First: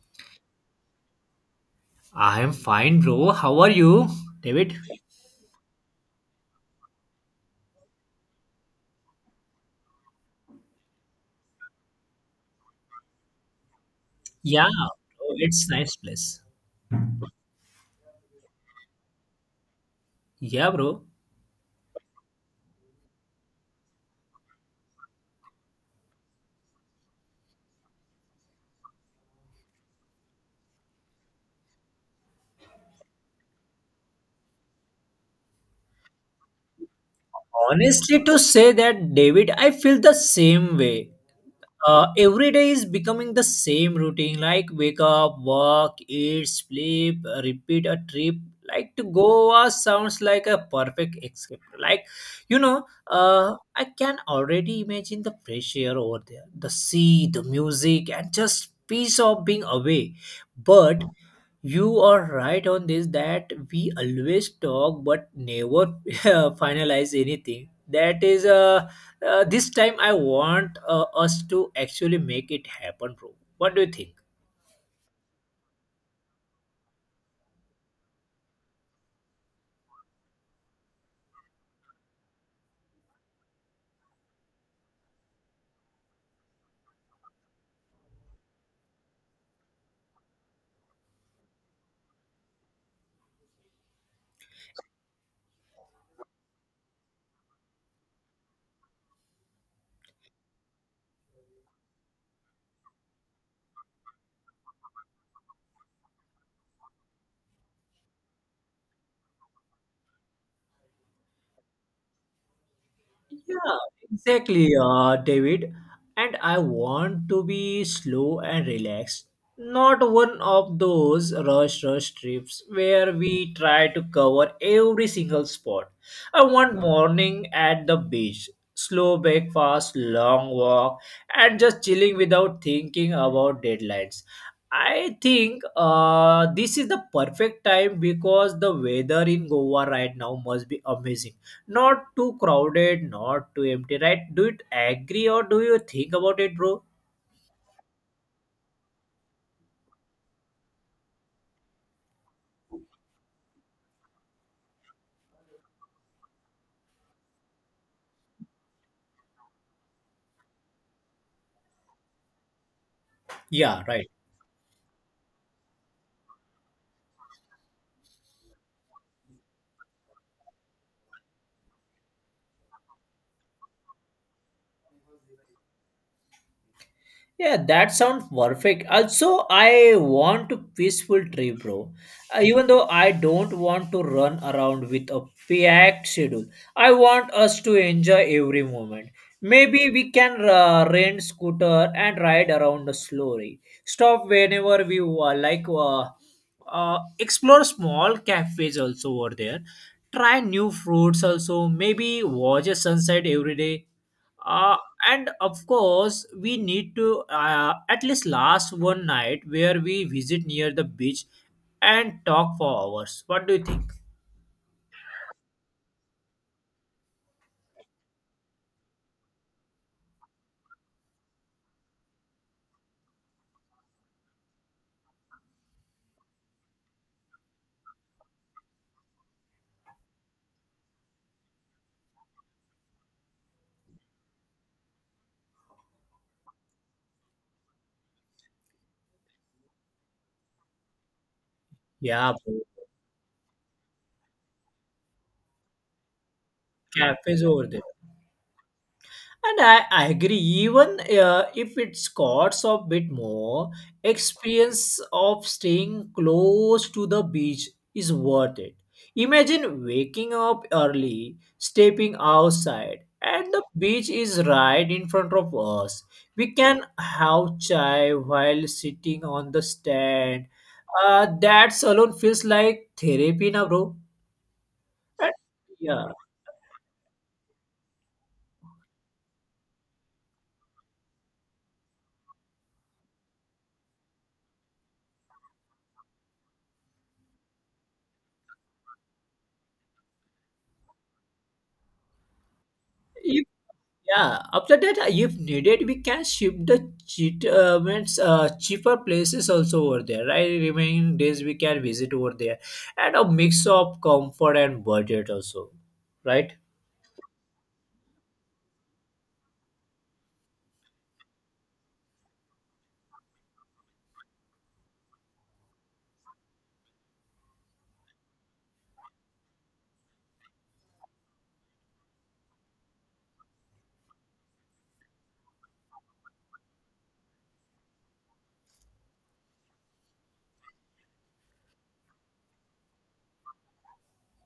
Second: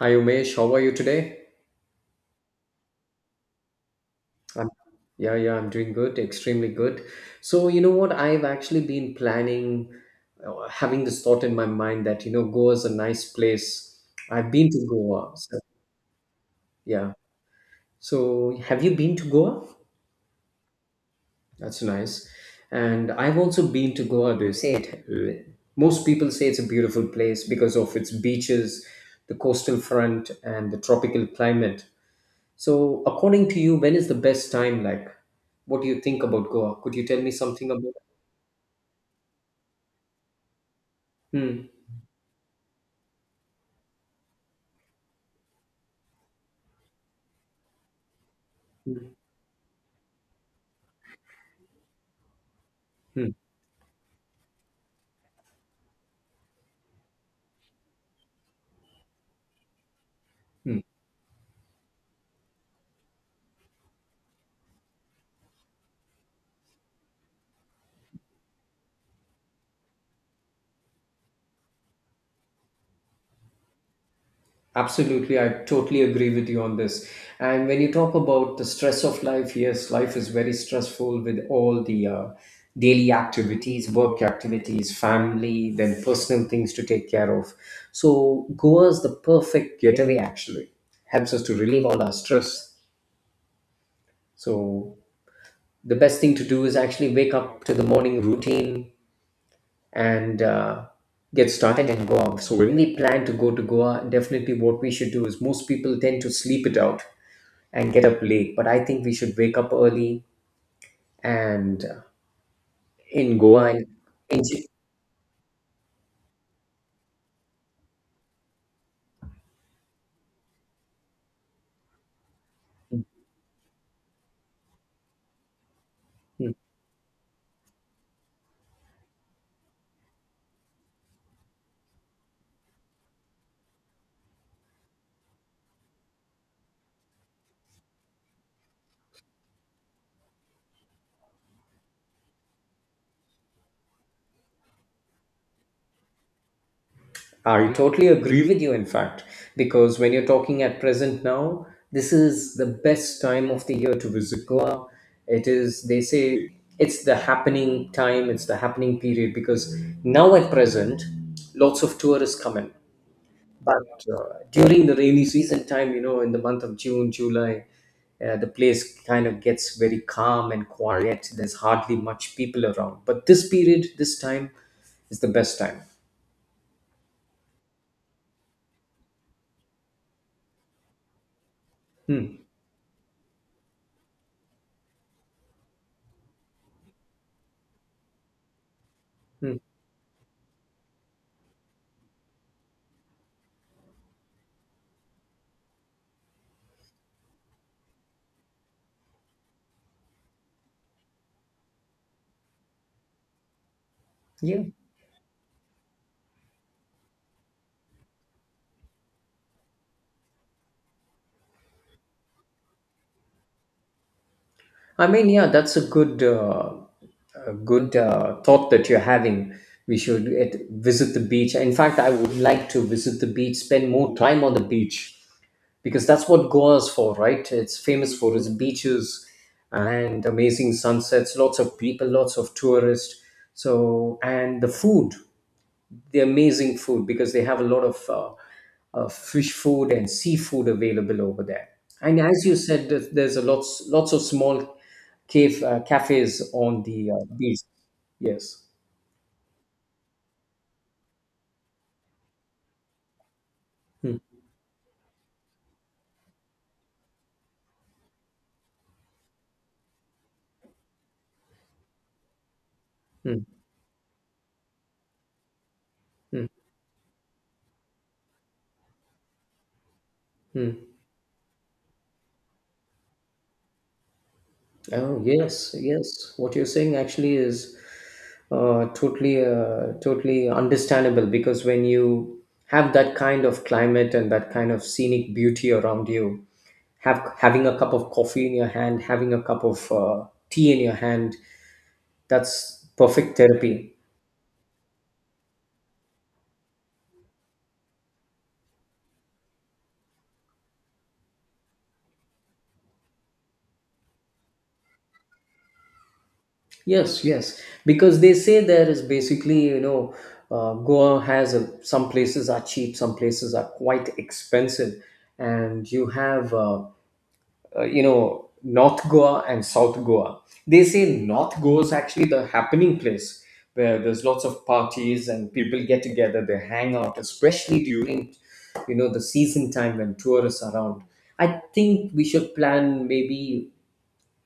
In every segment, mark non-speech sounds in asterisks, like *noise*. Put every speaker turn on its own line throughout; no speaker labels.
Hi Umesh, how are you today?
I am fine, bro. How are you,
I'm,
David?
yeah, yeah, I'm doing good, extremely good. So, you know what? I've actually been planning, having this thought in my mind that, Goa is a nice place. I've
Yeah,
been to
bro,
Goa. So,
it's nice place.
yeah. So, have you been to Goa?
Yeah, bro.
That's nice. And I've also been to Goa. They say it. Most people say it's a beautiful place because of its beaches, the coastal front, and the tropical climate. So, according to you, when is the best time? Like, what do you think about Goa? Could you tell me something about
Honestly, to say that, David, I feel the same way.
it? Hmm.
Every day is becoming the same routine, like wake up, work, eat, sleep, repeat a trip. Like to
Hmm.
Goa sounds like a perfect escape. Like, you know,
Hmm.
I can already imagine the fresh air over there, the sea, the music, and just peace of being away.
Hmm.
But you are right on this that we always talk but never *laughs* finalize anything. This time I want us to actually make it happen, bro. What do you think?
Absolutely, I totally agree with you on this. And when you talk about the stress of life, yes, life is very stressful with all the daily activities, work activities, family, then personal things to take care of. So, Goa is the perfect getaway actually. Helps us to relieve all our stress. So, the best thing to do is actually wake up to the morning routine, and get started and go out. So when we plan to go to Goa, definitely what we should do is most people tend to sleep it out and get up late, but I think we should wake up early and in Goa
Yeah,
and enjoy.
exactly, David. And I want to be slow and relaxed, not one of those rush rush trips where we try to cover every single spot. I
Hmm.
want morning at the beach, slow breakfast, long walk, and just chilling without thinking about deadlines. I think this is the perfect time because the weather in Goa right now must be amazing, not too crowded, not too empty, right? Do you agree or do you think about it, bro?
I totally agree with you, in fact, because when you're talking at present now, this is the best time of the year to visit Goa. It is, they say, it's the happening time, it's the happening period because now at present, lots of tourists come in.
Yeah,
But
right.
during the rainy season time, in the month of June, July, the place kind of gets very calm and quiet. There's hardly much people around. But this period, this time, is the best time.
Yeah, that sounds perfect. Also, I want a peaceful trip, bro. Even though I don't want to run around with a packed schedule, I want us to enjoy every moment.
Hmm.
Maybe we can rent scooter and ride around slowly. Stop whenever like. Explore small cafes also over there. Try new fruits also. Maybe watch a sunset every day,
Yeah.
uh, and of course we need to at least last one night where we visit near the beach and talk for hours. What do you think?
I mean, yeah, that's a good thought that you're having. We should visit the beach. In fact, I would like to visit the beach, spend more time on the beach because that's what Goa is for, right? It's famous for its beaches and amazing sunsets, lots of people, lots of tourists. So, and the food, the amazing food, because they have a lot of fish food and seafood available over there. And
Yeah,
as you
bro.
said, there's a lots of small cave cafes on the
Cafes
beach.
over there.
Yes.
And I agree, even if it's costs a bit more,
Hmm,
experience of staying close to the beach is worth it. Imagine waking up early, stepping outside,
hmm,
and the beach is right in front of us.
hmm,
We can have chai while sitting on the stand.
hmm.
That alone feels like therapy, na bro.
Oh,
And,
yes,
yeah.
yes. What you're saying actually is totally understandable because when you have that kind of climate and that kind of scenic beauty around you, have having a cup of coffee in your hand, having a cup of tea in your hand, that's perfect therapy.
Yeah, after that, if needed, we can ship the cheat, means, cheaper places also over there, right? Remaining days we can visit over there, and a mix of comfort and budget also, right?
Yes, yes, because they say there is basically, Goa has some places are cheap, some places are quite expensive, and you have. North Goa and South Goa, they say North Goa is actually the happening place where there's lots of parties and people get together, they hang out, especially during the season time when tourists are around. I think we should plan maybe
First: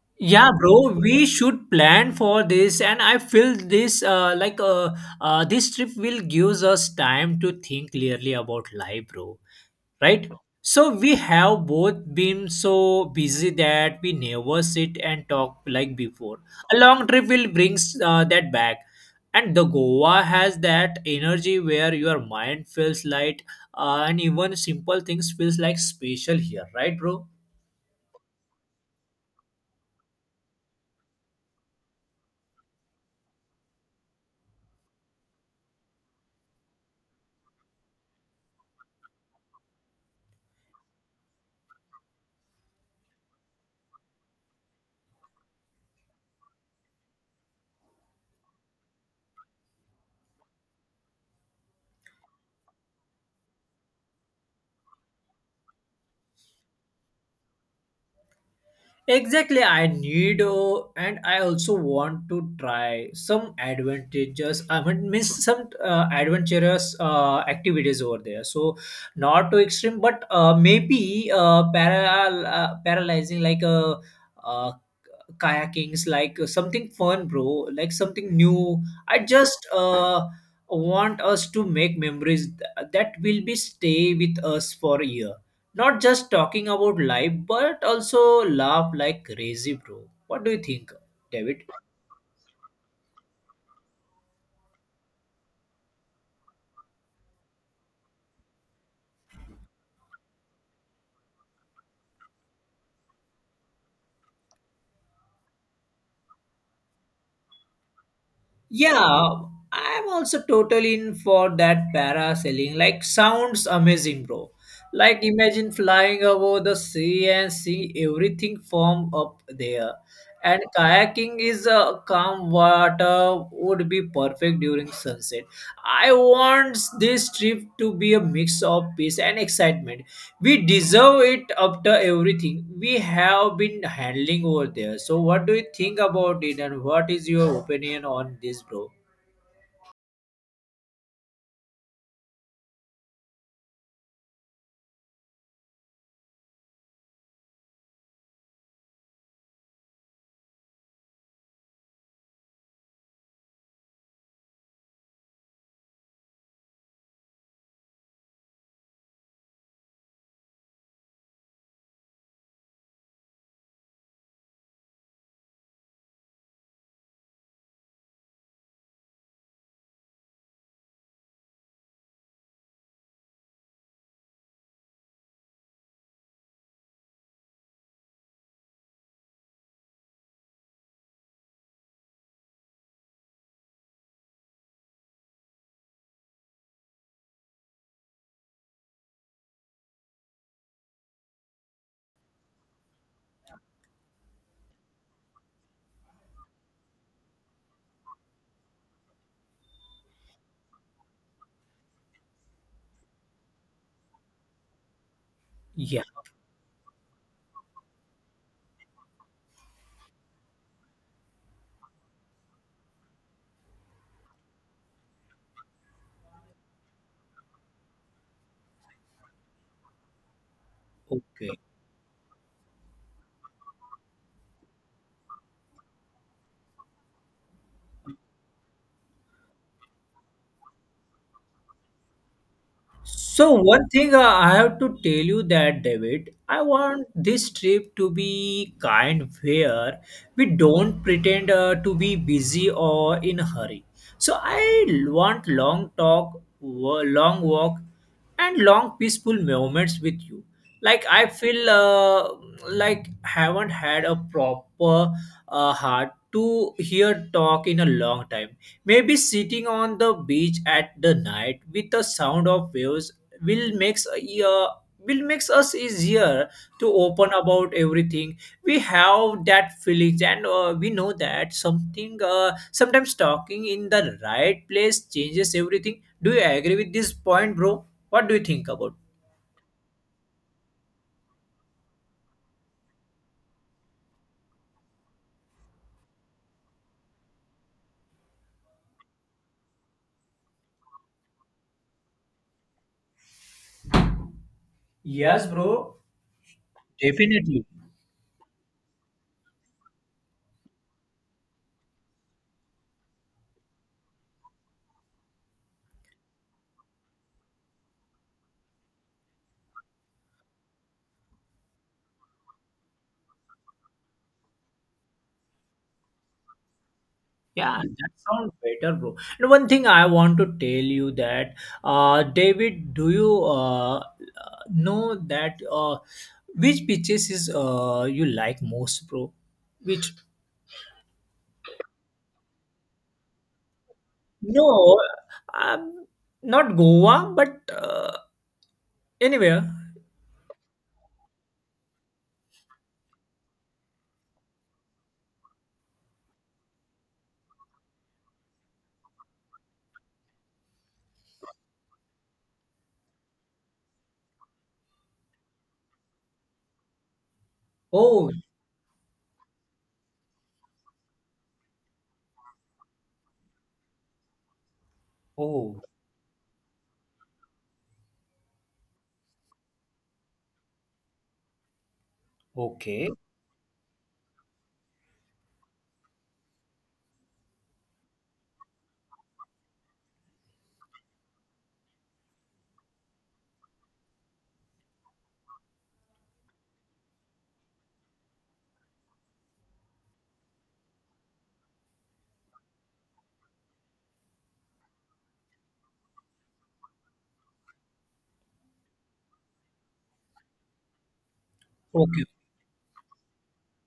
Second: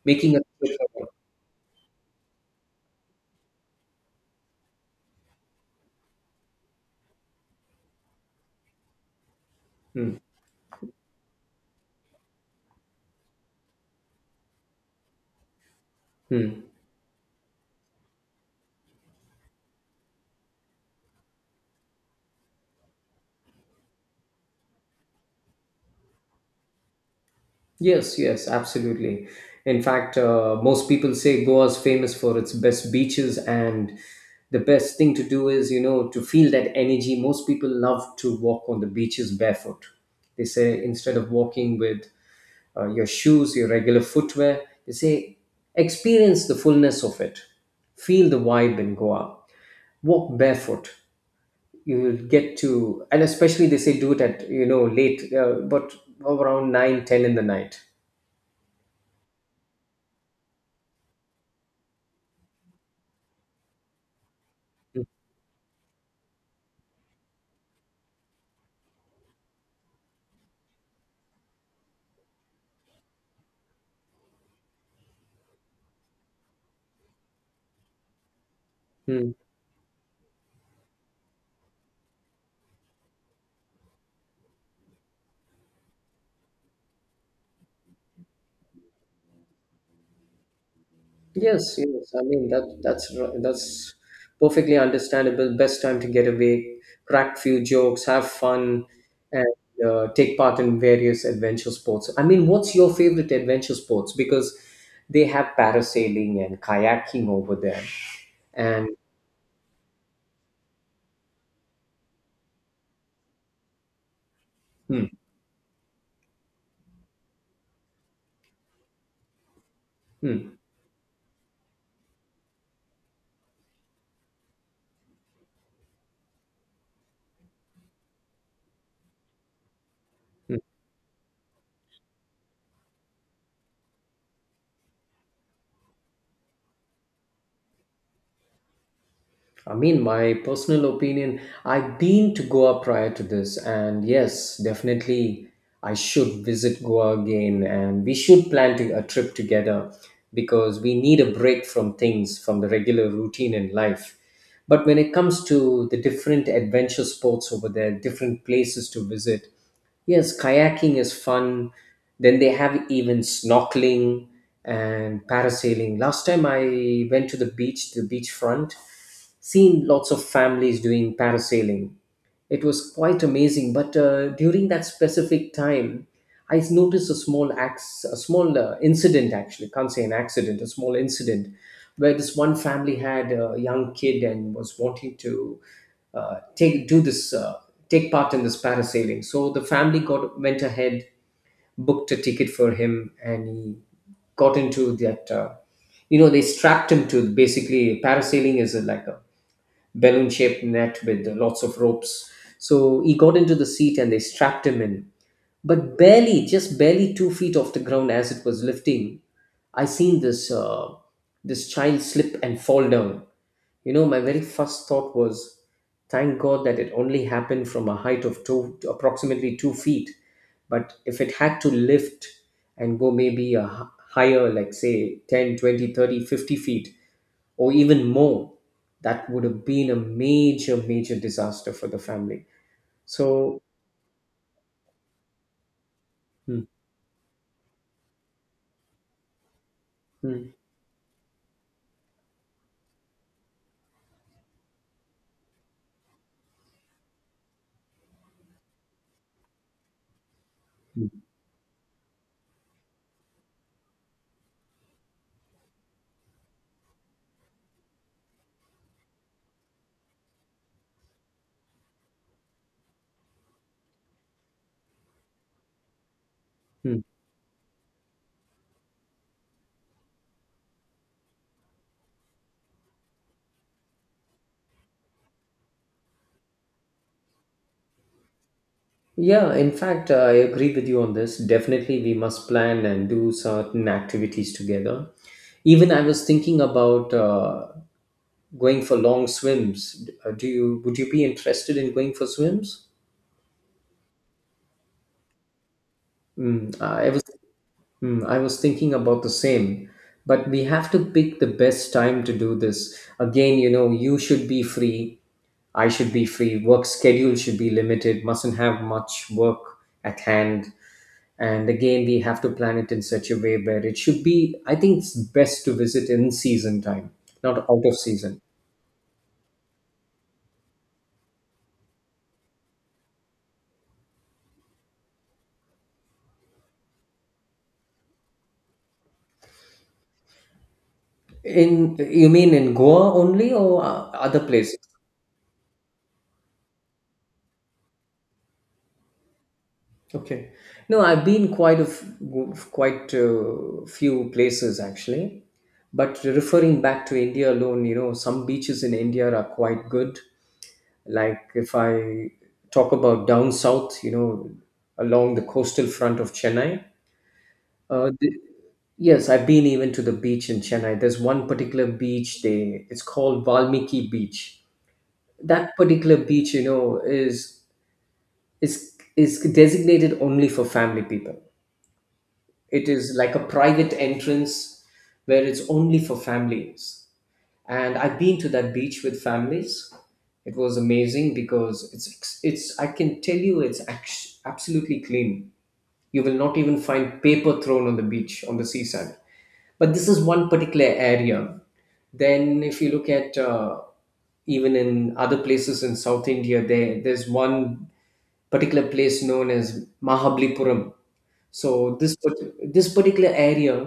making a
Yeah,
trip.
bro, we should plan for this, and I feel this this trip will gives us time to think clearly about life, bro.
Hmm,
Right? So we have both been so busy that we never sit and talk like before.
hmm.
A long trip will brings that back, and the Goa has that energy where your mind feels light, and even simple things feels like special here, right, bro?
Yes, yes, absolutely. In fact, most people say Goa is famous for its best beaches, and the best thing to do is, to feel that energy. Most people love to walk on the beaches barefoot. They say instead of walking with your shoes, your regular footwear, they say experience the fullness of it. Feel the vibe in Goa. Walk barefoot. You will get to, and especially they say do it at, late, but around 9, 10 in the night.
Exactly, I need and I also want to try some advantages. I mean, means some adventurous activities over there. So not too extreme, but maybe paralyzing like a uh, kayakings, like something fun, bro, like something new. I
Hmm.
just want us to make memories that will be stay with us for a year. Not just talking about life, but also laugh like crazy, bro. What do you think, David?
Yes, yes. I mean that's perfectly understandable. Best time to get away, crack few jokes, have fun, and take part in various adventure sports. I mean, what's your favorite adventure sports? Because they have parasailing and kayaking over there, and
Yeah, I'm also totally in for that parasailing. Like, sounds amazing, bro.
hmm,
Like, imagine flying over the sea and see everything form up there.
hmm.
And kayaking is a calm water would be perfect during sunset. I want this trip to be a mix of peace and excitement. We deserve it after everything we have been handling over there. So, what do you think about it, and what is your opinion on this, bro?
I mean, my personal opinion, I have been to Goa prior to this, and yes, definitely I should visit Goa again, and we should plan a trip together because we need a break from things, from the regular routine in life. But when it comes to the different adventure sports over there, different places to visit, yes, kayaking is fun. Then they have even snorkeling and parasailing. Last time I went to the beach, the beachfront, seen lots of families doing parasailing. It was quite amazing. But during that specific time, I noticed a small incident actually. Can't say an accident, a small incident, where this one family had a young kid and was wanting to uh, take do this uh, take part in this parasailing. So the family got went ahead, booked a ticket for him, and he got into that. They strapped him to, basically parasailing is like a balloon shaped net with lots of ropes. So he got into the seat and they strapped him in. But
Yeah,
barely, just barely 2 feet off the ground as it was lifting, I seen this child slip and fall down. You know, my very first thought was, thank God that it only happened from a height of approximately 2 feet. But if it
okay.
had to lift and go maybe a higher, like say 10, 20, 30, 50 feet, or even more, that would have been a major major disaster for the family,
So
so.
one thing I have to tell you that David,
Hmm,
I want this trip to be kind where
hmm,
we don't pretend to be busy or in a hurry. So I want long talk, long walk, and long peaceful moments with you. Like
hmm,
I feel like haven't had a proper heart to hear talk in a long time. Maybe sitting on the beach at the night with the sound of waves will makes uh, will makes us easier to
hmm.
open about everything. We have that feelings, and we know that something sometimes talking in the right place changes everything. Do you agree with this point, bro? What do you think about?
Yeah, in fact, I agree with you on this. Definitely we must plan and do certain activities together. Even I was thinking about going for long swims. Do you would you be interested in going for swims?
Yes, bro.
Mm, I was.
Definitely.
Hmm, I was thinking about the same, but we have to pick the best time to do this. Again, you should be free. I should be free. Work schedule should be limited, mustn't have much work at hand. And again, we have to plan it in such a way where it should be, I think it's best to visit in season time, not
Yeah,
out of
that
season.
sounds better, bro. And one thing I want to tell you that, David, do you know that which pitches is you like most, bro? Which
In you mean in Goa only or other places?
No, um, not Goa, but anywhere.
Okay. No, I've been quite a few places actually. But referring back to India alone, some beaches in India are quite good. Like if I talk about down south, along the coastal front of Chennai. Uh,
Oh,
th- yes, I've been even to the beach in Chennai. There's one particular beach. They it's called Valmiki Beach. That
oh,
particular beach, is designated only for family people. It
okay,
is like a private entrance where it's only for families. And I've been to that beach with families. It was amazing because it's I can tell you it's absolutely clean. You will not even find paper thrown on the beach on the seaside. But this is one particular area. Then if you look at even in other places in South India, there's one particular place known as Mahabalipuram. So
okay,
this particular area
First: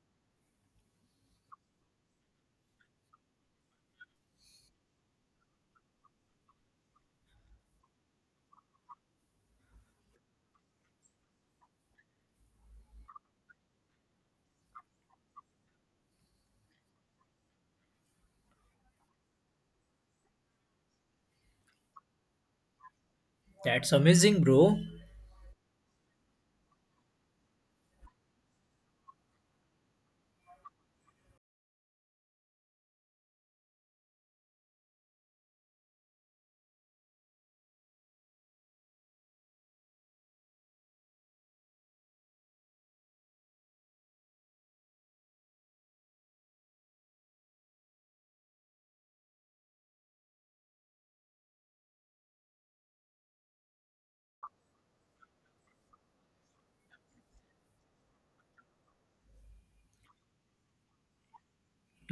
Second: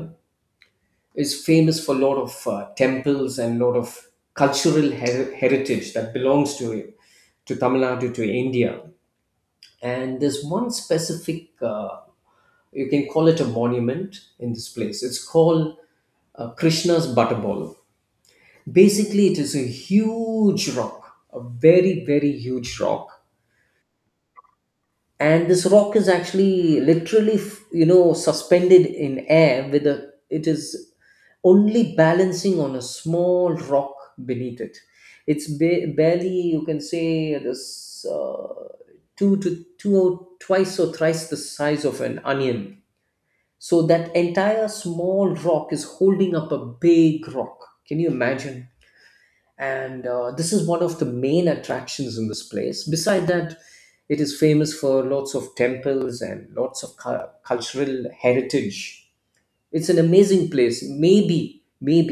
is famous for a lot of temples and a lot of cultural heritage that belongs to Tamil Nadu, to India. And there's one specific, you can call it a monument in this place. It's called Krishna's Butterball. Basically, it is a huge rock, a very very huge rock,
that's amazing, bro.
and this rock is actually literally suspended in air with a it is only balancing on a small rock beneath it. It's barely, you can say this, two to two or twice or thrice the size of an onion. So that entire small rock is holding up a big rock, can you imagine? And this is one of the main attractions in this place. Beside that, it is famous for lots of temples and lots of cultural heritage. It's an amazing place, maybe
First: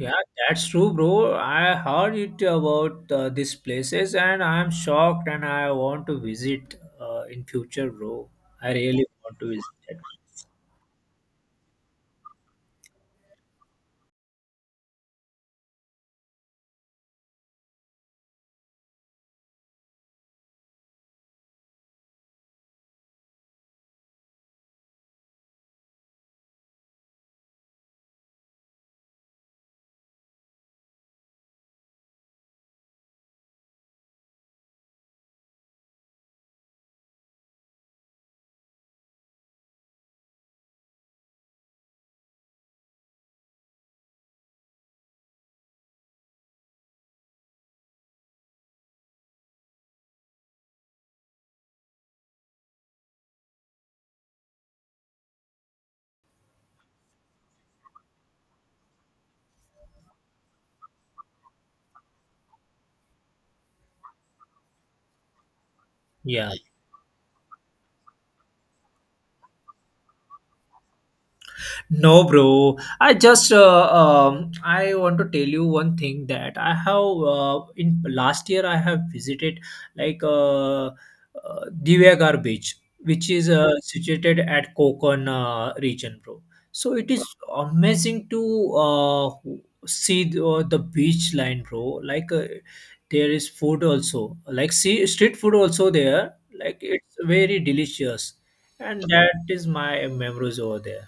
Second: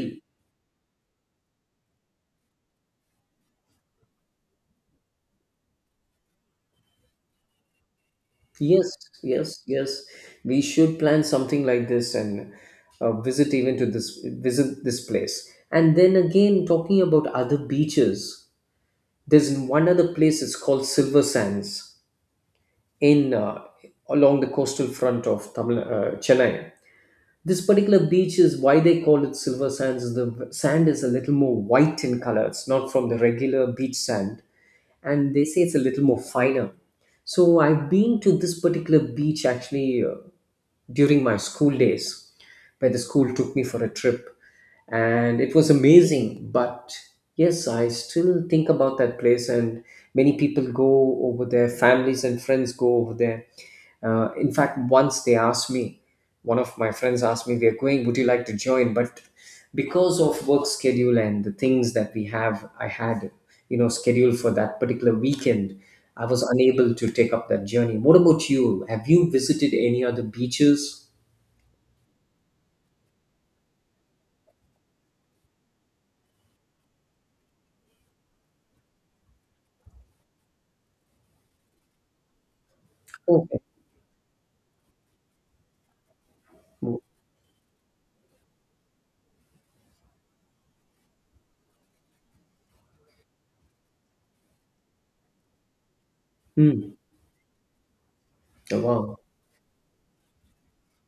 Yeah, that's true, bro. I heard it about these places, and I'm shocked, and I want to visit in future, bro. I
Yes,
really want to
yes,
visit.
yes,
That.
we should plan something like this and visit this place. And then again, talking about other beaches, there's one other place, it's called Silver Sands, in along the coastal front of Chennai. This particular beach is why they call it Silver Sands. Is The sand is a little more white in color. It's not from the regular beach sand, and they say it's a little more finer. So I've been to this particular beach actually during my school days, where the school took me for a trip, and it was amazing. But yes, I still think about that place, and many people go over there. Families and friends go over there. In fact, once they asked me one of my friends asked me, we're going, would you like to join? But because of work schedule and the things that we have, I had, you know, scheduled for that particular weekend, I was
Yeah.
unable to take up that journey. What about you? Have you visited any other beaches?
No, bro. I just I want to tell you one thing that I have in last year I have visited like Divyagar Beach, which is
Okay.
situated at Kokon region, bro. So it is amazing to see the beach line, bro. Like there is food also, like see street food also there. Like
Hmm.
it's very delicious,
Oh,
and
wow,
that is my memories over there.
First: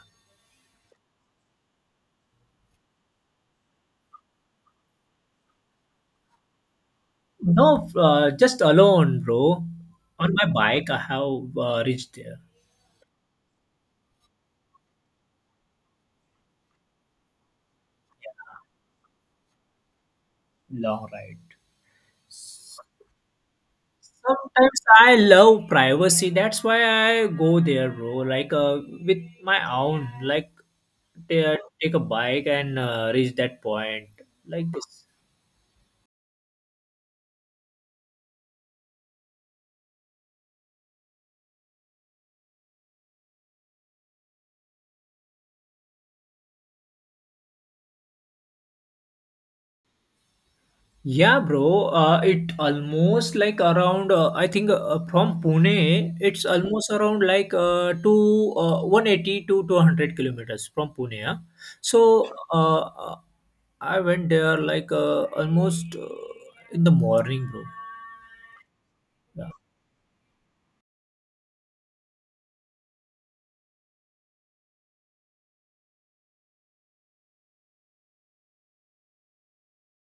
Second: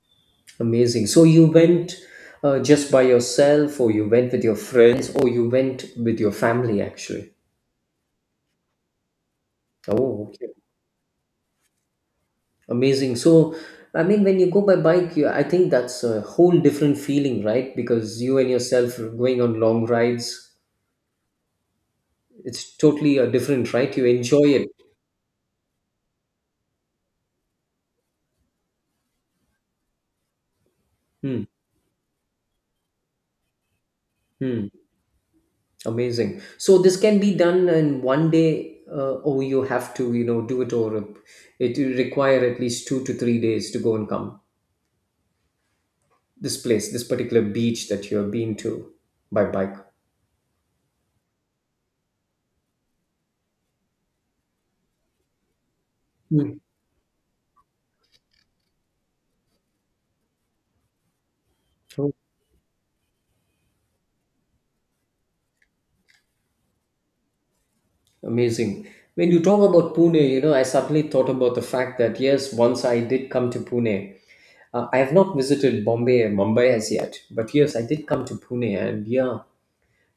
amazing. So you went just by yourself, or you went with your friends, or you went with your family actually?
No, just alone, bro.
Oh,
On my
okay.
bike, I have reached there.
Amazing. So, I mean, when you go by bike, I think that's a whole different feeling, right? Because you and yourself are going on long rides,
Long ride.
it's totally a different, right? You enjoy it.
Sometimes I love privacy. That's why I go there, bro. Like with my own, like
Hmm.
take a bike and reach that point,
Hmm.
like this.
Amazing. So this can be done in 1 day, or you have to, you know, do it over. It will require at least 2 to 3 days to go and come. This place, this particular beach that you have been to by bike.
Yeah, bro. It almost like around. I think from Pune, it's
Hmm.
almost around like to 180 to 200 kilometers from Pune. Yeah? So I went there like almost in the morning, bro.
Amazing. When you
Yeah.
talk about Pune, you know, I suddenly thought about the fact that yes, once I did come to Pune. I have not visited Bombay and Mumbai as yet, but yes, I did come to Pune, and yeah,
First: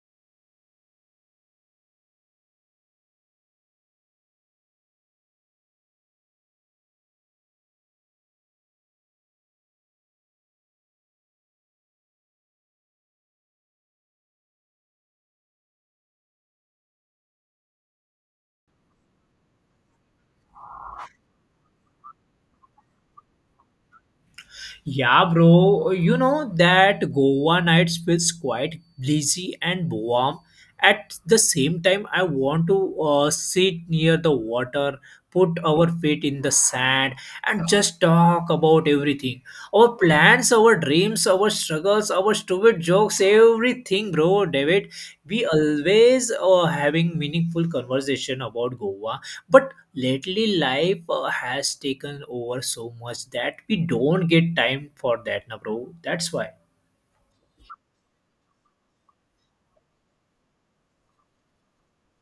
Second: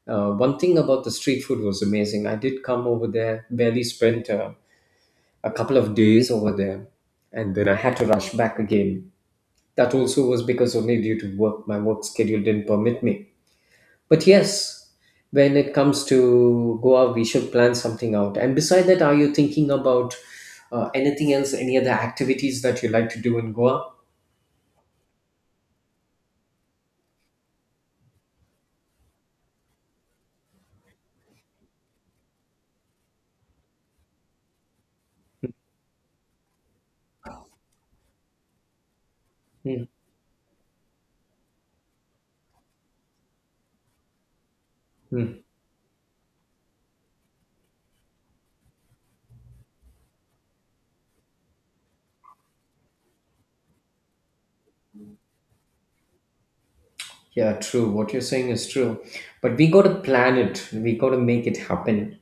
one thing about the street food was amazing. I did come over there, barely spent a couple of days over there, and then I had to rush back again. That also was because only due to work, my work schedule didn't permit me. But yes, when it comes to Goa, we should plan something out. And beside that, are you thinking about anything else, any other activities that you like to do in Goa?
Yeah, bro. You know that Goa nights feels quite breezy and warm. At the same time, I want to sit near the water, put our feet in the sand, and just talk about everything.
Hmm.
Our plans, our dreams, our struggles, our stupid jokes, everything, bro. David,
Hmm.
we always having meaningful conversation about Goa. But lately, life has taken over so much that we don't get time for that, na, bro. That's why.
Yeah, true. What you're saying is true. But we got to plan it, we got to make it happen.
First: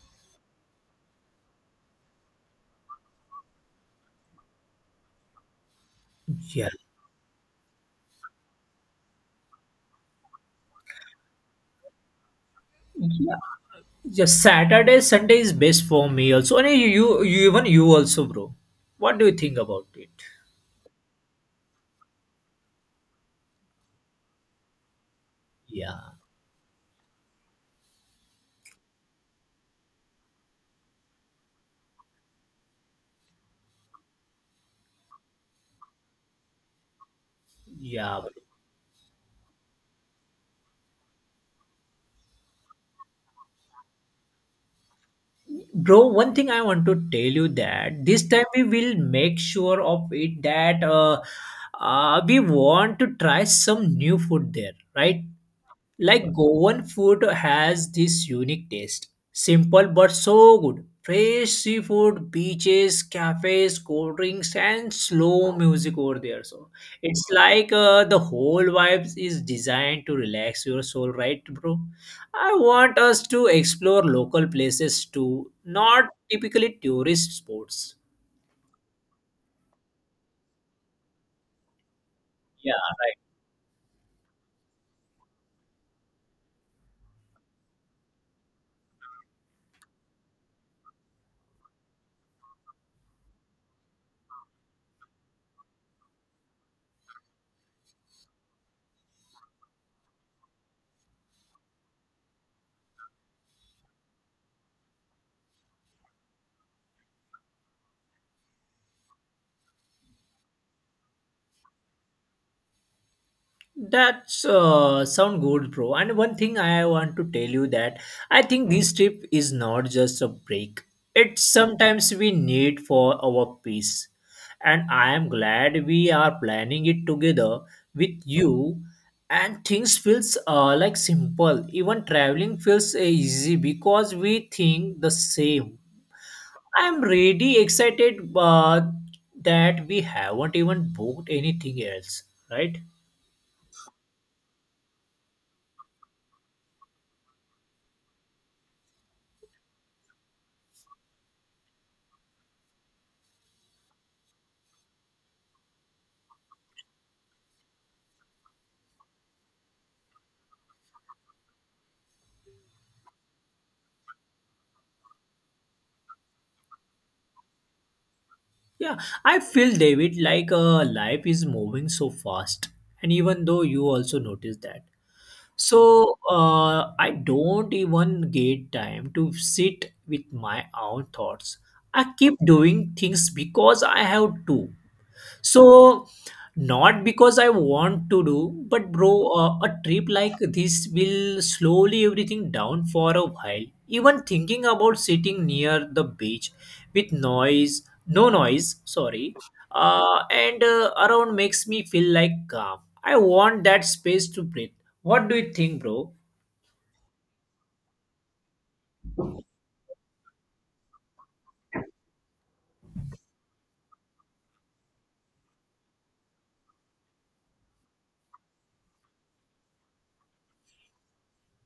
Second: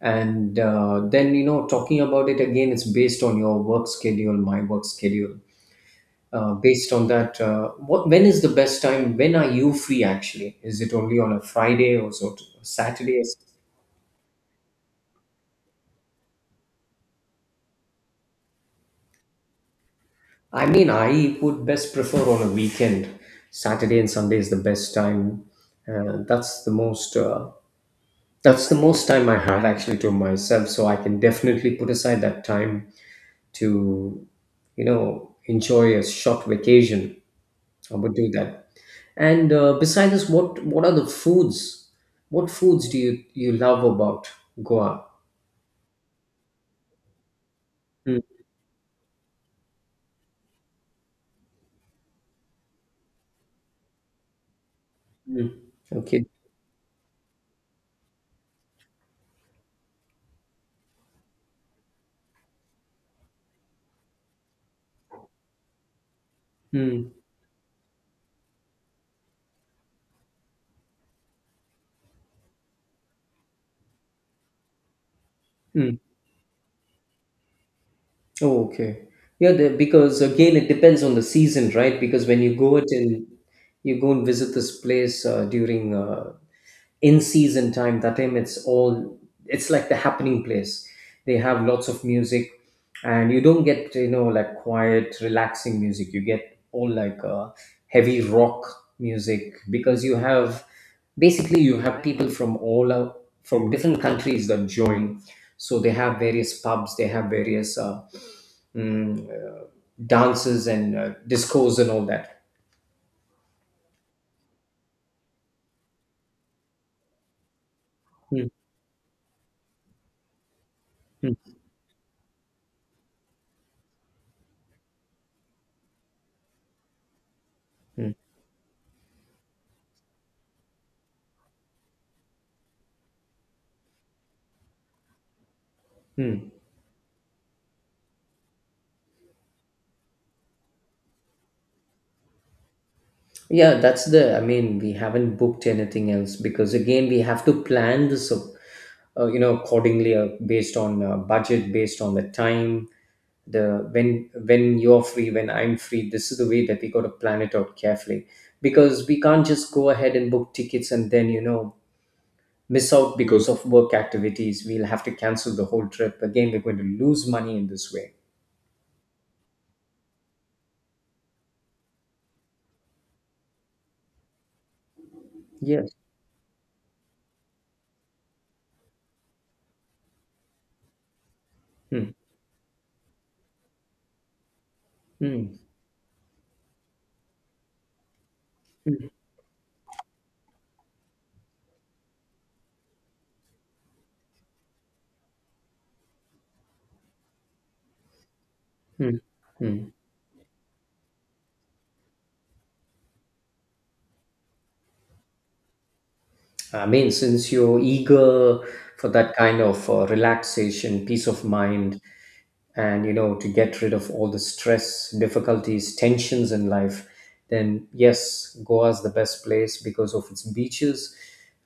And then, you know, talking about it again, it's based on your work schedule, my work schedule.
Yeah.
Based on that, when is the best time? When are you free actually? Is it only on a Friday or so, Saturday?
Yeah. Yeah. Saturday, Sunday is best for me also. And even you also, bro. What do you think about it?
I mean, I would best prefer on a weekend. Saturday and Sunday is the best time.
Yeah.
Uh, that's the most. Uh, that's the most time I had actually to myself. So I can definitely put aside that time to, you know, enjoy a short vacation. I would
Yeah.
do that. And besides this, what are the foods? What foods do you love about Goa?
Bro, one thing I want to tell you that this
Mm.
time we will make sure of it that we want to try some new food there, right?
Mm. Okay.
Like Goan food has this unique taste. Simple but so good. Fresh seafood, beaches, cafes, cold drinks, and slow music over there. So
Mm-hmm.
it's like the whole vibes is designed to relax your soul, right, bro? I want us to explore local places too, not typically tourist spots.
Oh, okay. Yeah, the, because again, it depends on the season, right? Because when
Yeah,
you go and visit this place during in season time. That time, it's all, it's like the happening place. They have lots of music, and you don't get, you know, like quiet, relaxing music. You get all like heavy rock music, because you have, basically you have people from all out, from different countries that join, so they have various pubs, they have various mm, uh, dances and discos and all that.
that's sound good, bro. And one thing I want to tell you that I
Hmm,
think this trip is not just a break. It's
hmm,
sometimes we need for our peace. And I am glad we are planning it together
hmm,
with you. And things feels like simple. Even traveling feels easy because we think the same.
hmm.
I'm really excited that we haven't even booked anything else, right?
Yeah, that's the. I mean, we haven't booked anything else because again, we have to plan this, you know, accordingly, based on budget, based on the time, the when you're free, when I'm free. This is the way that we got to plan it out carefully, because we can't just go ahead and book tickets and then, you know, miss out because of work activities. We'll have to cancel the whole trip. Again, we're going to lose money in this way.
Yeah, I feel David like life is moving so fast, and even though you also notice that.
Yes.
So I don't even get time to sit with my own thoughts.
Hmm.
I keep doing things because I have to.
Hmm.
So, not because I want to do, but
Hmm.
bro, a trip like this will slowly everything down for a while. Even thinking about sitting near the beach with noise, no noise,
Hmm.
sorry,
Hmm.
and around makes me feel like calm. I want that space to breathe. What do you think, bro?
I mean, since you're eager for that kind of relaxation, peace of mind, and you know, to get rid of all the stress, difficulties, tensions in life, then yes, Goa's the best place because of its beaches.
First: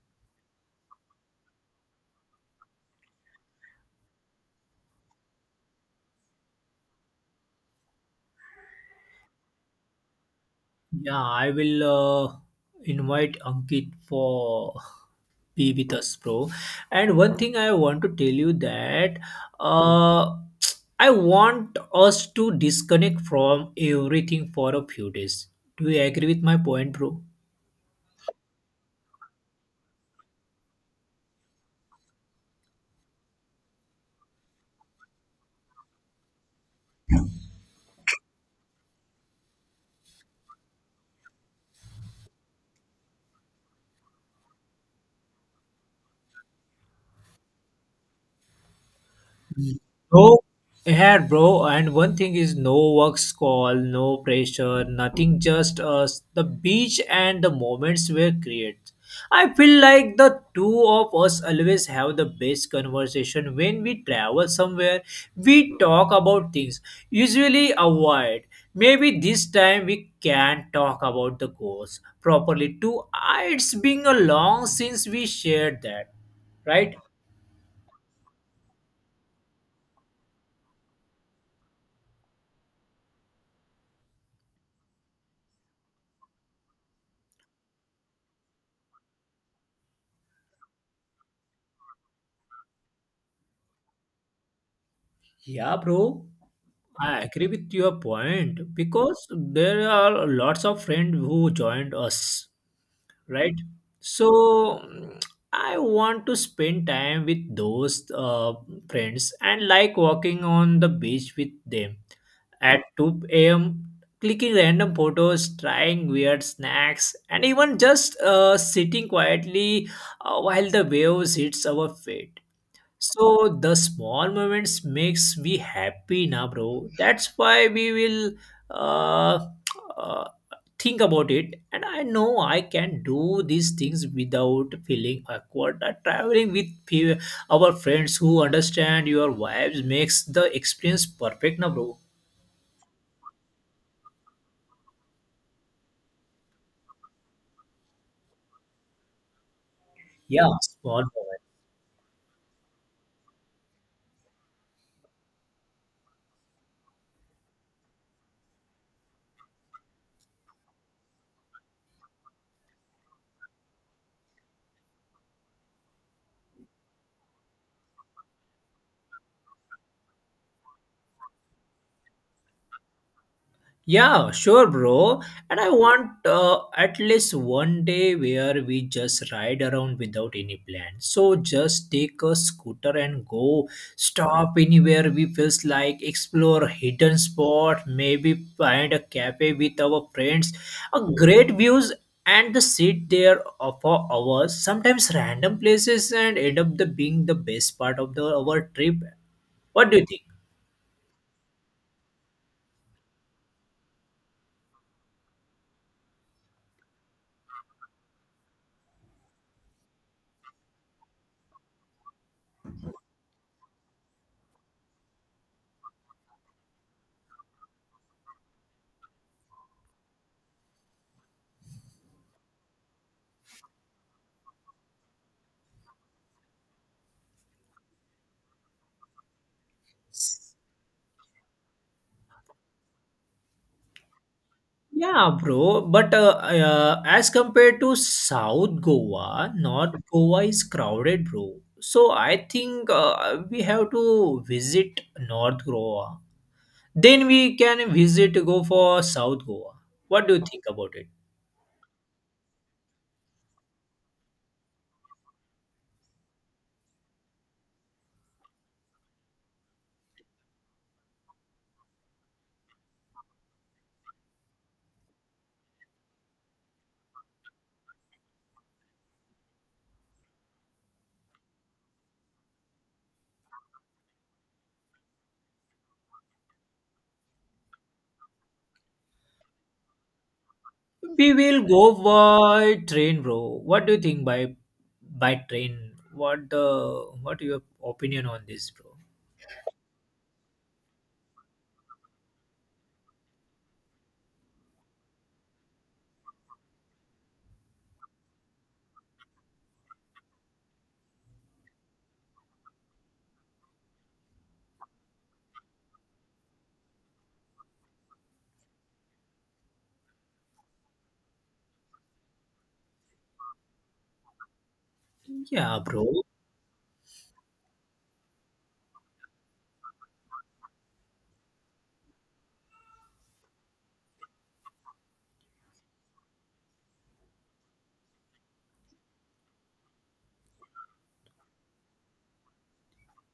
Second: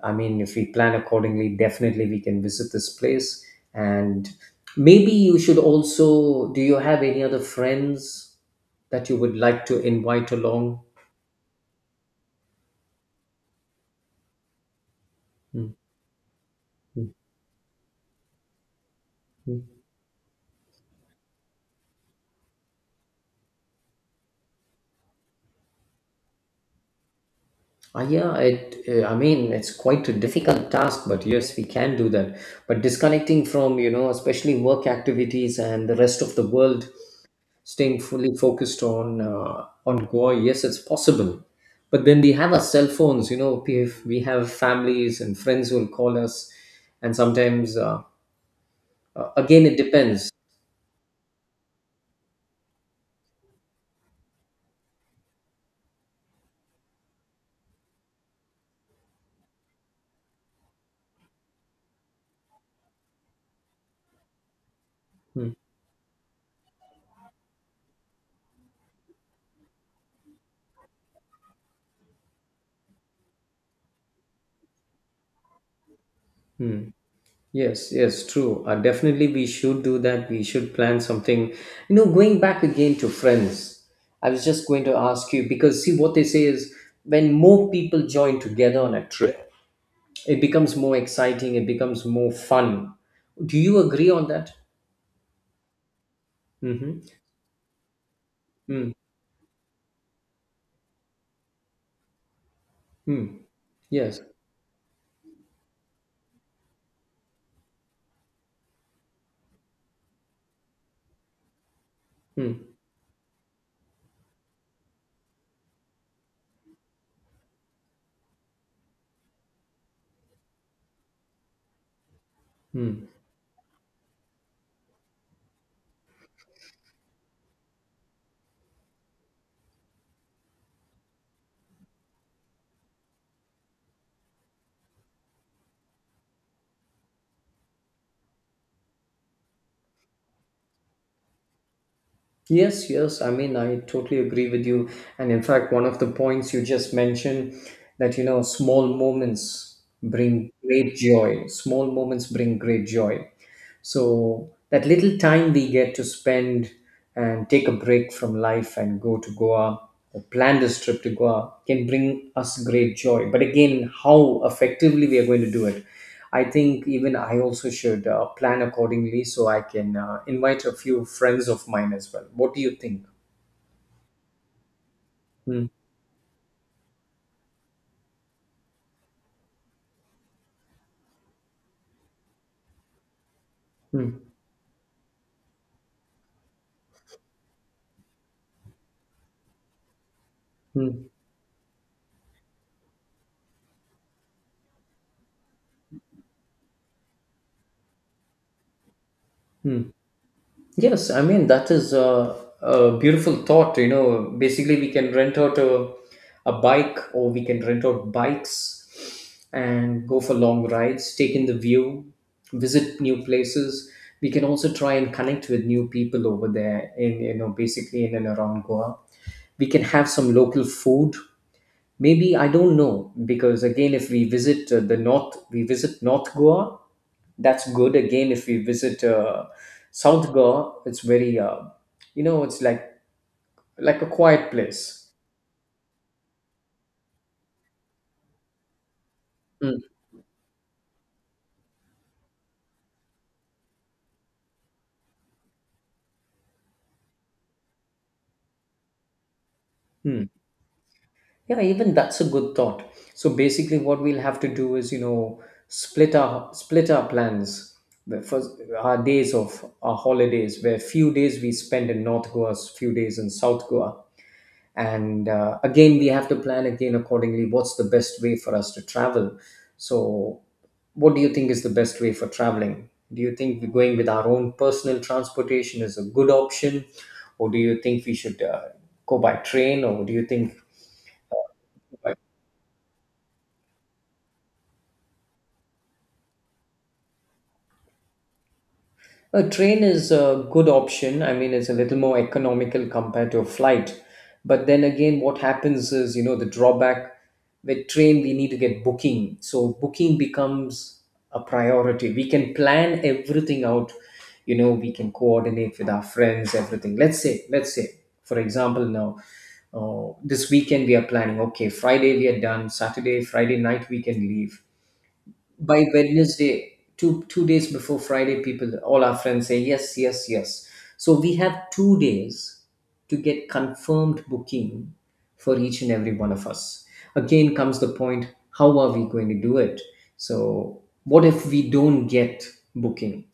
I mean, if we plan accordingly, definitely we can visit this place. And maybe you should also, do you have any other friends that you would like to invite along?
Yeah, I will uh, invite Ankit for
Hmm.
be with us, bro. And one thing I want to tell you that uh, I want us to disconnect from everything for a few days. Do you agree with my point, bro?
Yeah, it. I mean, it's quite a difficult task, but yes, we can do that. But disconnecting from, you know, especially work activities and the rest of the world, staying fully focused on Goa, yes, it's possible. But then we have our cell phones. You know, we have families and friends who will call us, and sometimes, again, it depends.
Bro, yeah, bro. And one thing is no work call, no pressure, nothing. Just us, the beach and the moments we create. I feel like the two of us always have the best conversation when we travel somewhere. We talk about things usually avoid. Maybe this time we can talk about the goals properly too. Ah, it's been a long since we shared that, right?
Yes, yes, true. Definitely, we should do that. We should plan something. You know, going back again to friends, I was just going to ask you because, see, what they say is, when more people join together on a trip, it becomes more exciting, it becomes more fun. Do you agree on that?
Yeah, bro.
Mm-hmm.
I agree with your point because there are lots of friends who joined us,
Mm-hmm.
right?
Yes.
So I want to spend time with those friends and like walking on the beach with them
Mm-hmm.
at 2 a.m., clicking random photos, trying weird snacks, and even just sitting quietly while the waves hits our feet. So the small moments makes me happy now, bro. That's why we will uh, uh, think about it. And I know I can do these things without feeling awkward. Traveling with our friends who understand your vibes makes the experience perfect now, bro.
Yes, yes. I mean, I totally agree with you. And in fact, one of the points you just mentioned, that, you know, small moments
Yeah,
bring great
small
joy.
moments.
Small moments bring great joy. So that little time we get to spend and take a break from life and go to Goa or plan this trip to Goa can bring us great joy. But again, how effectively we are going to do it. I think even I also should plan accordingly, so I can invite a few friends of mine as well. What do you think?
Yeah, sure, bro. And
Hmm,
I want at least one day where we just ride around without any plan. So just take a scooter and go.
hmm,
Stop anywhere we feels like. Explore hidden spot. Maybe find a cafe with our friends.
hmm,
A great views and the sit there for hours. Sometimes random places and end up the being the best part of the our trip.
hmm.
What do you think?
Yes, I mean that is a beautiful thought. You know, basically we can rent out a bike, or we can rent out bikes and go for long rides, take in the view, visit new places. We can also try and connect with new people over there, in you know basically in and around Goa. We can have some local food. Maybe I don't know, because again, if we visit we visit North Goa. That's good. Again, if we visit South Goa, it's very, you know, it's like a quiet place.
Yeah, bro. But as compared to South Goa,
Mm.
North Goa is crowded, bro. So I think we have to visit North Goa. Then we can visit go for South Goa.
Hmm.
What do you think about it?
Yeah, even that's a good thought. So basically, what we'll have to do is, you know, split our plans. The first our days of our holidays, where few days we spend in North Goa, few days in South Goa, and again we have to plan again accordingly what's the best way for us to travel. So what do you think is the best way for traveling? Do you think we're going with our own personal transportation is a good option, or do you think we should go by train, or do you think?
We will go by train, bro. What do you think by train? What your opinion on this, bro?
A train is a good option. I mean, it's a little more economical compared to a flight. But then again, what happens is, you know, the drawback with train, we need to get booking. So booking becomes a priority. We can plan everything out. You know, we can coordinate with our friends, everything. Let's say, for example, now, this weekend we are planning, okay, Friday we are done, Friday night we can leave
Yeah,
by
bro.
Wednesday, two days before Friday, people all our friends say yes, yes, yes. So we have 2 days to get confirmed booking for each and every one of us. Again comes the point: how are we going to do it? So what if we don't get booking?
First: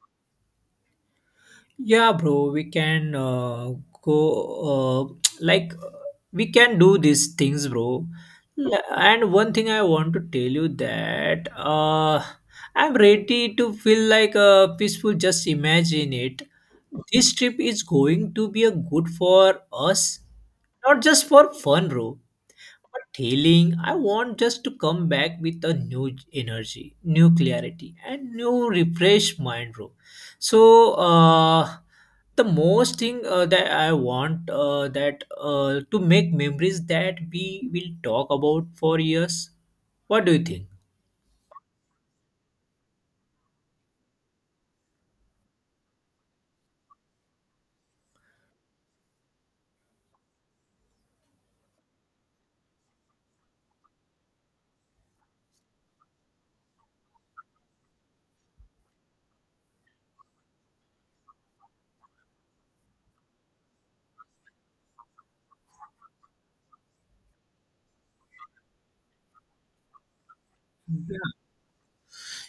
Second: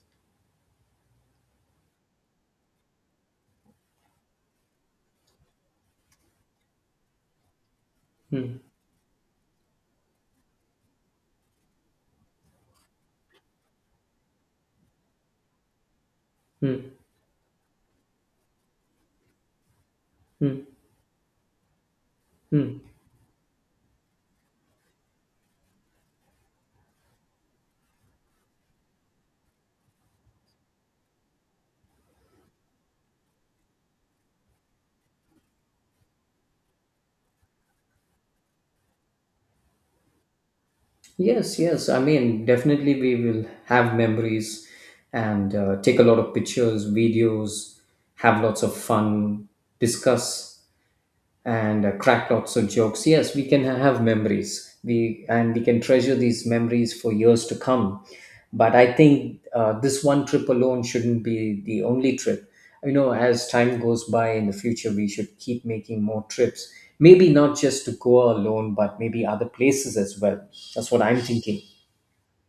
Yeah, bro, we can go *tsk* we can do these things, bro.
Hmm,
And one thing I want to tell you that I'm ready to feel like peaceful. Just imagine it.
hmm,
This trip is going to be a good for us,
hmm,
not just for fun, bro.
hmm.
But healing, I want just to come back with a new energy, new clarity, and new refreshed mind, bro. So, the most thing that I want that to make memories that we will talk about for years. What do you think?
Yes, yes. I mean, definitely we will have memories and take a lot of pictures, videos, have lots of fun, discuss, and cracked lots of jokes. Yes, we can have memories. We can treasure these memories for years to come. But I think this one trip alone shouldn't be the only trip. You know, as time goes by in the future, we should keep making more trips. Maybe not just to Goa alone, but maybe other places as well. That's what I'm thinking.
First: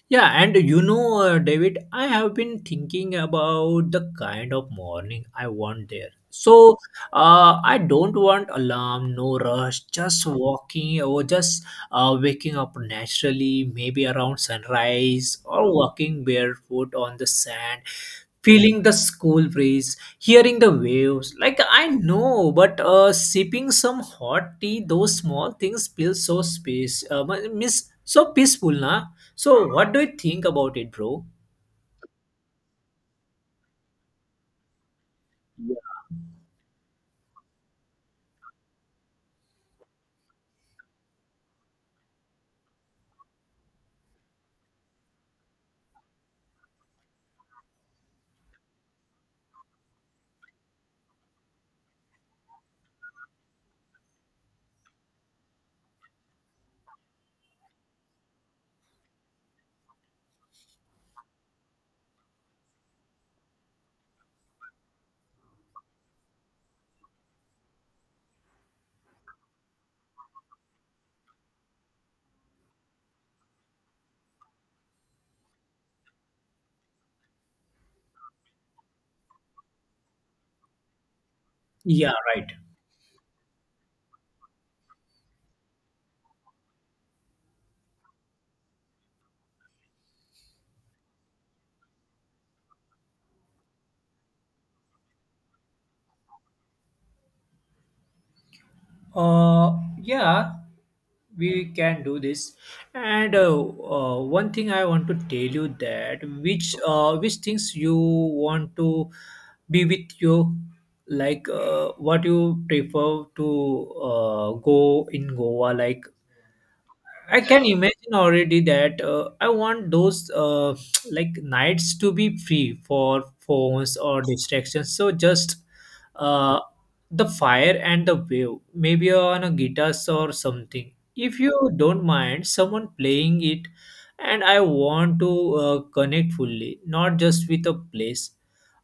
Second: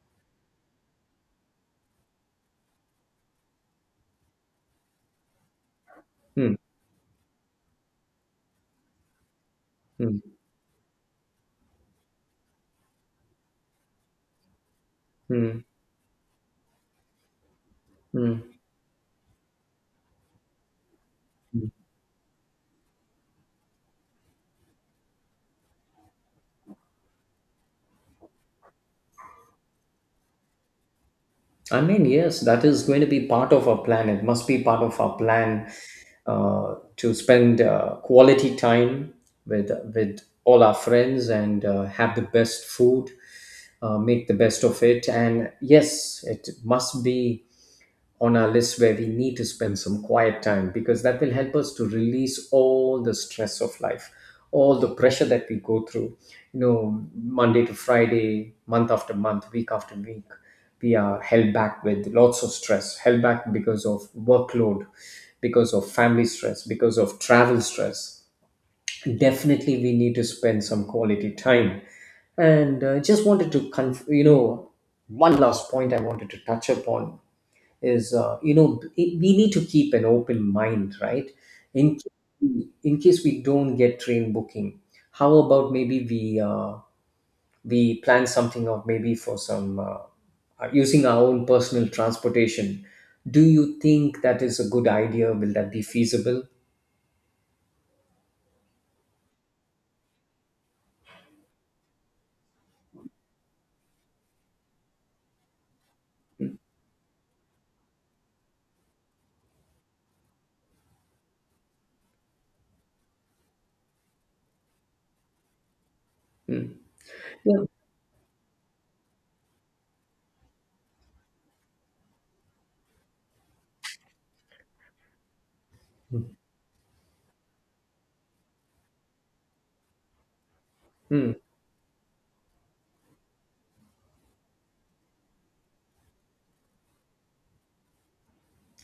Yeah, and you know, David, I have been thinking about the kind of morning I want there.
Hmm.
So, I don't want alarm, no rush,
Hmm.
just walking or just waking up naturally, maybe around sunrise
Hmm.
or walking barefoot on the sand,
Hmm.
feeling the school breeze, hearing the waves. Like,
Hmm.
I know, but sipping some hot tea, those small things feel so miss, so peaceful, na? So, what do you think about it, bro?
I mean, yes, that is going to be part of our plan. It must be part of our plan
Yeah.
to spend quality time with all our friends, and have the best food, make the best of it. And yes, it must be on our list where we need to spend some quiet time, because that will help us to release all the stress of life, all the pressure that we go through, you know, Monday to Friday, month after month, week after week. We are held back with lots of stress, held back because of workload, because of family stress, because of travel stress. Definitely we need to spend some quality time. And just wanted to you know, one last point I wanted to touch upon is, you know, we need to keep an open mind, right, in
Yeah, right.
in case we don't get train booking. How about maybe we plan something of maybe for some using our own personal transportation? Do you think that is a good idea? Will that be feasible?
Yeah, we can do this. And one thing I want to tell you that which things you want to be with you, like what you prefer to go in Goa, like
Hmm.
I
Yeah.
can imagine already that I want those *tsk* like nights to be free for phones or distractions. So just uh, the fire and the wave, maybe on a guitar or something.
Hmm.
If you don't mind, someone playing it, and I want to connect fully, not just with a place,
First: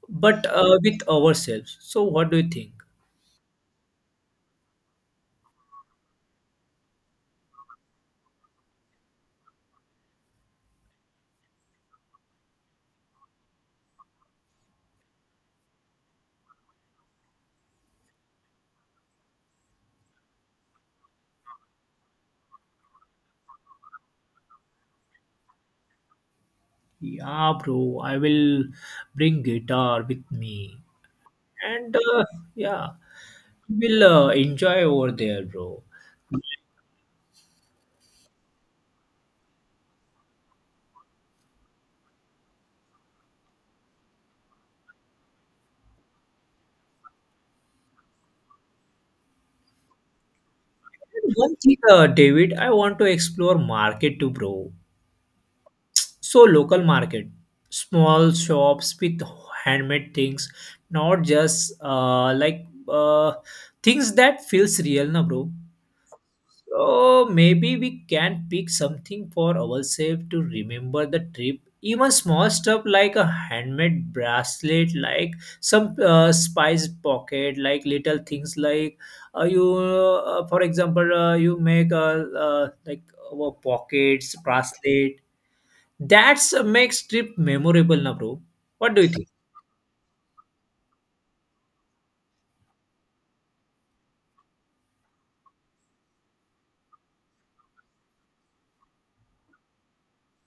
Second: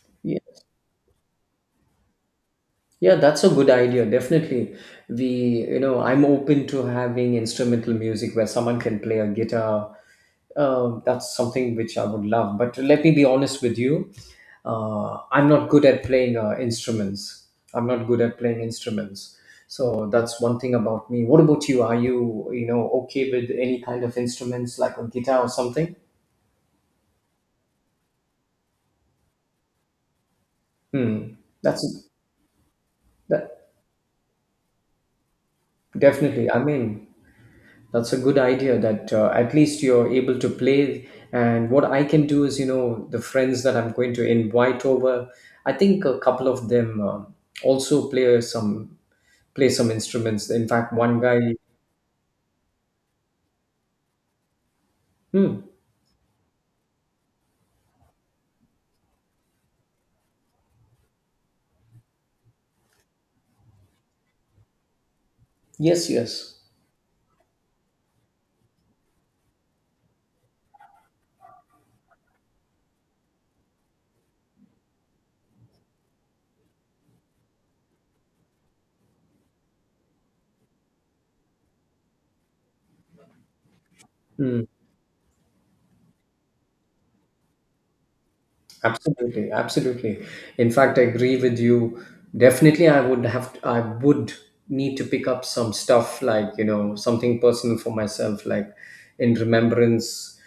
but with ourselves. So what do you think?
Yeah, that's a good idea. Definitely. We, you know, I'm open to having instrumental music where someone can play a guitar. That's something which I would love. But let me be honest with you. I'm not good at playing instruments. I'm not good at playing instruments. So that's one thing about me. What about you? Are you, you know, okay with any kind of instruments like a guitar or something?
Yeah, bro, I will bring guitar with me.
Hmm.
And
That's
yeah,
that
we'll enjoy over there, bro.
definitely. I mean, that's a good idea that at least you're able to play. And what I can do is, you know, the friends that I'm going to invite over, I think a couple of them also play some instruments. In fact, one
And
guy.
one thing David, I want to explore market too, bro.
Hmm.
So local market, small shops with handmade things, not just uh, things that feels real, na bro.
Yes. Yes.
Oh, maybe we can pick something for ourselves to remember the trip. Even small stuff like a handmade bracelet, like some spice pocket, like little things like for example, you make pockets,
Hmm.
bracelet. That's makes trip memorable, na bro. What do you think?
Absolutely, absolutely. In fact, I agree with you. Definitely, I would need to pick up some stuff like, you know, something personal for myself, like in remembrance.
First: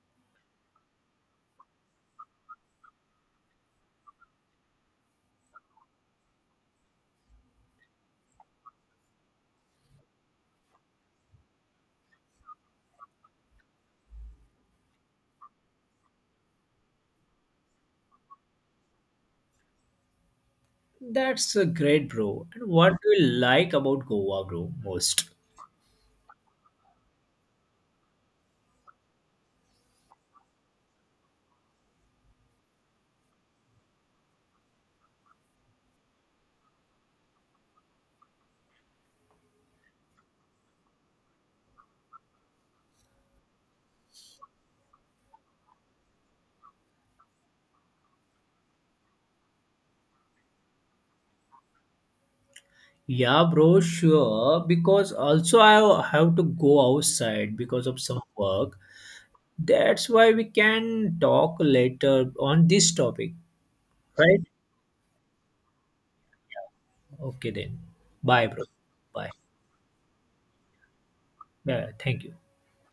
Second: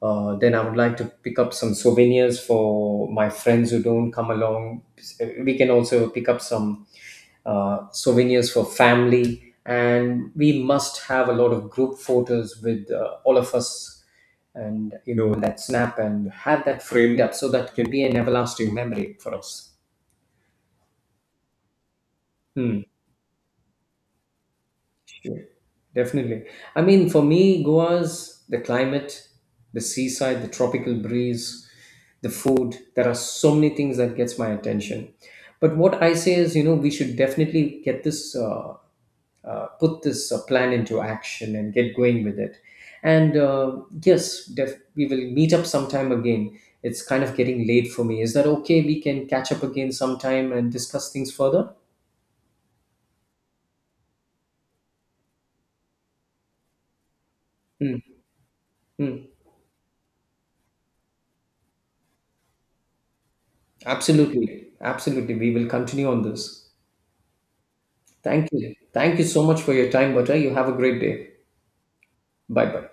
Then I would like to pick up some souvenirs for my friends who don't come along. We can also pick up some souvenirs for family. And we must have a lot of group photos with all of us, and you know that snap and have that framed up, so that can be an everlasting memory for us.
That's great, bro. And
Hmm.
what do you like about Goa, bro, most?
Sure. Definitely. I mean, for me, Goa's the climate, the seaside, the tropical breeze, the food. There are so many things that gets my attention. But what I say is, you know, we should definitely get this put this plan into action and get going with it. And yes, we will meet up sometime again. It's kind of getting late for me. Is that okay? We can catch up again sometime and discuss things further.
Yeah, bro, sure. Because also I have to go outside because
Mm,
of some work.
mm.
That's why we can talk later on this topic, right?
Absolutely. Absolutely. We will continue on this.
Okay then.
Thank
Bye, bro.
you. Thank you
Bye.
so much for your time, Butter. You have a great day.
Yeah, thank you.
Bye bye.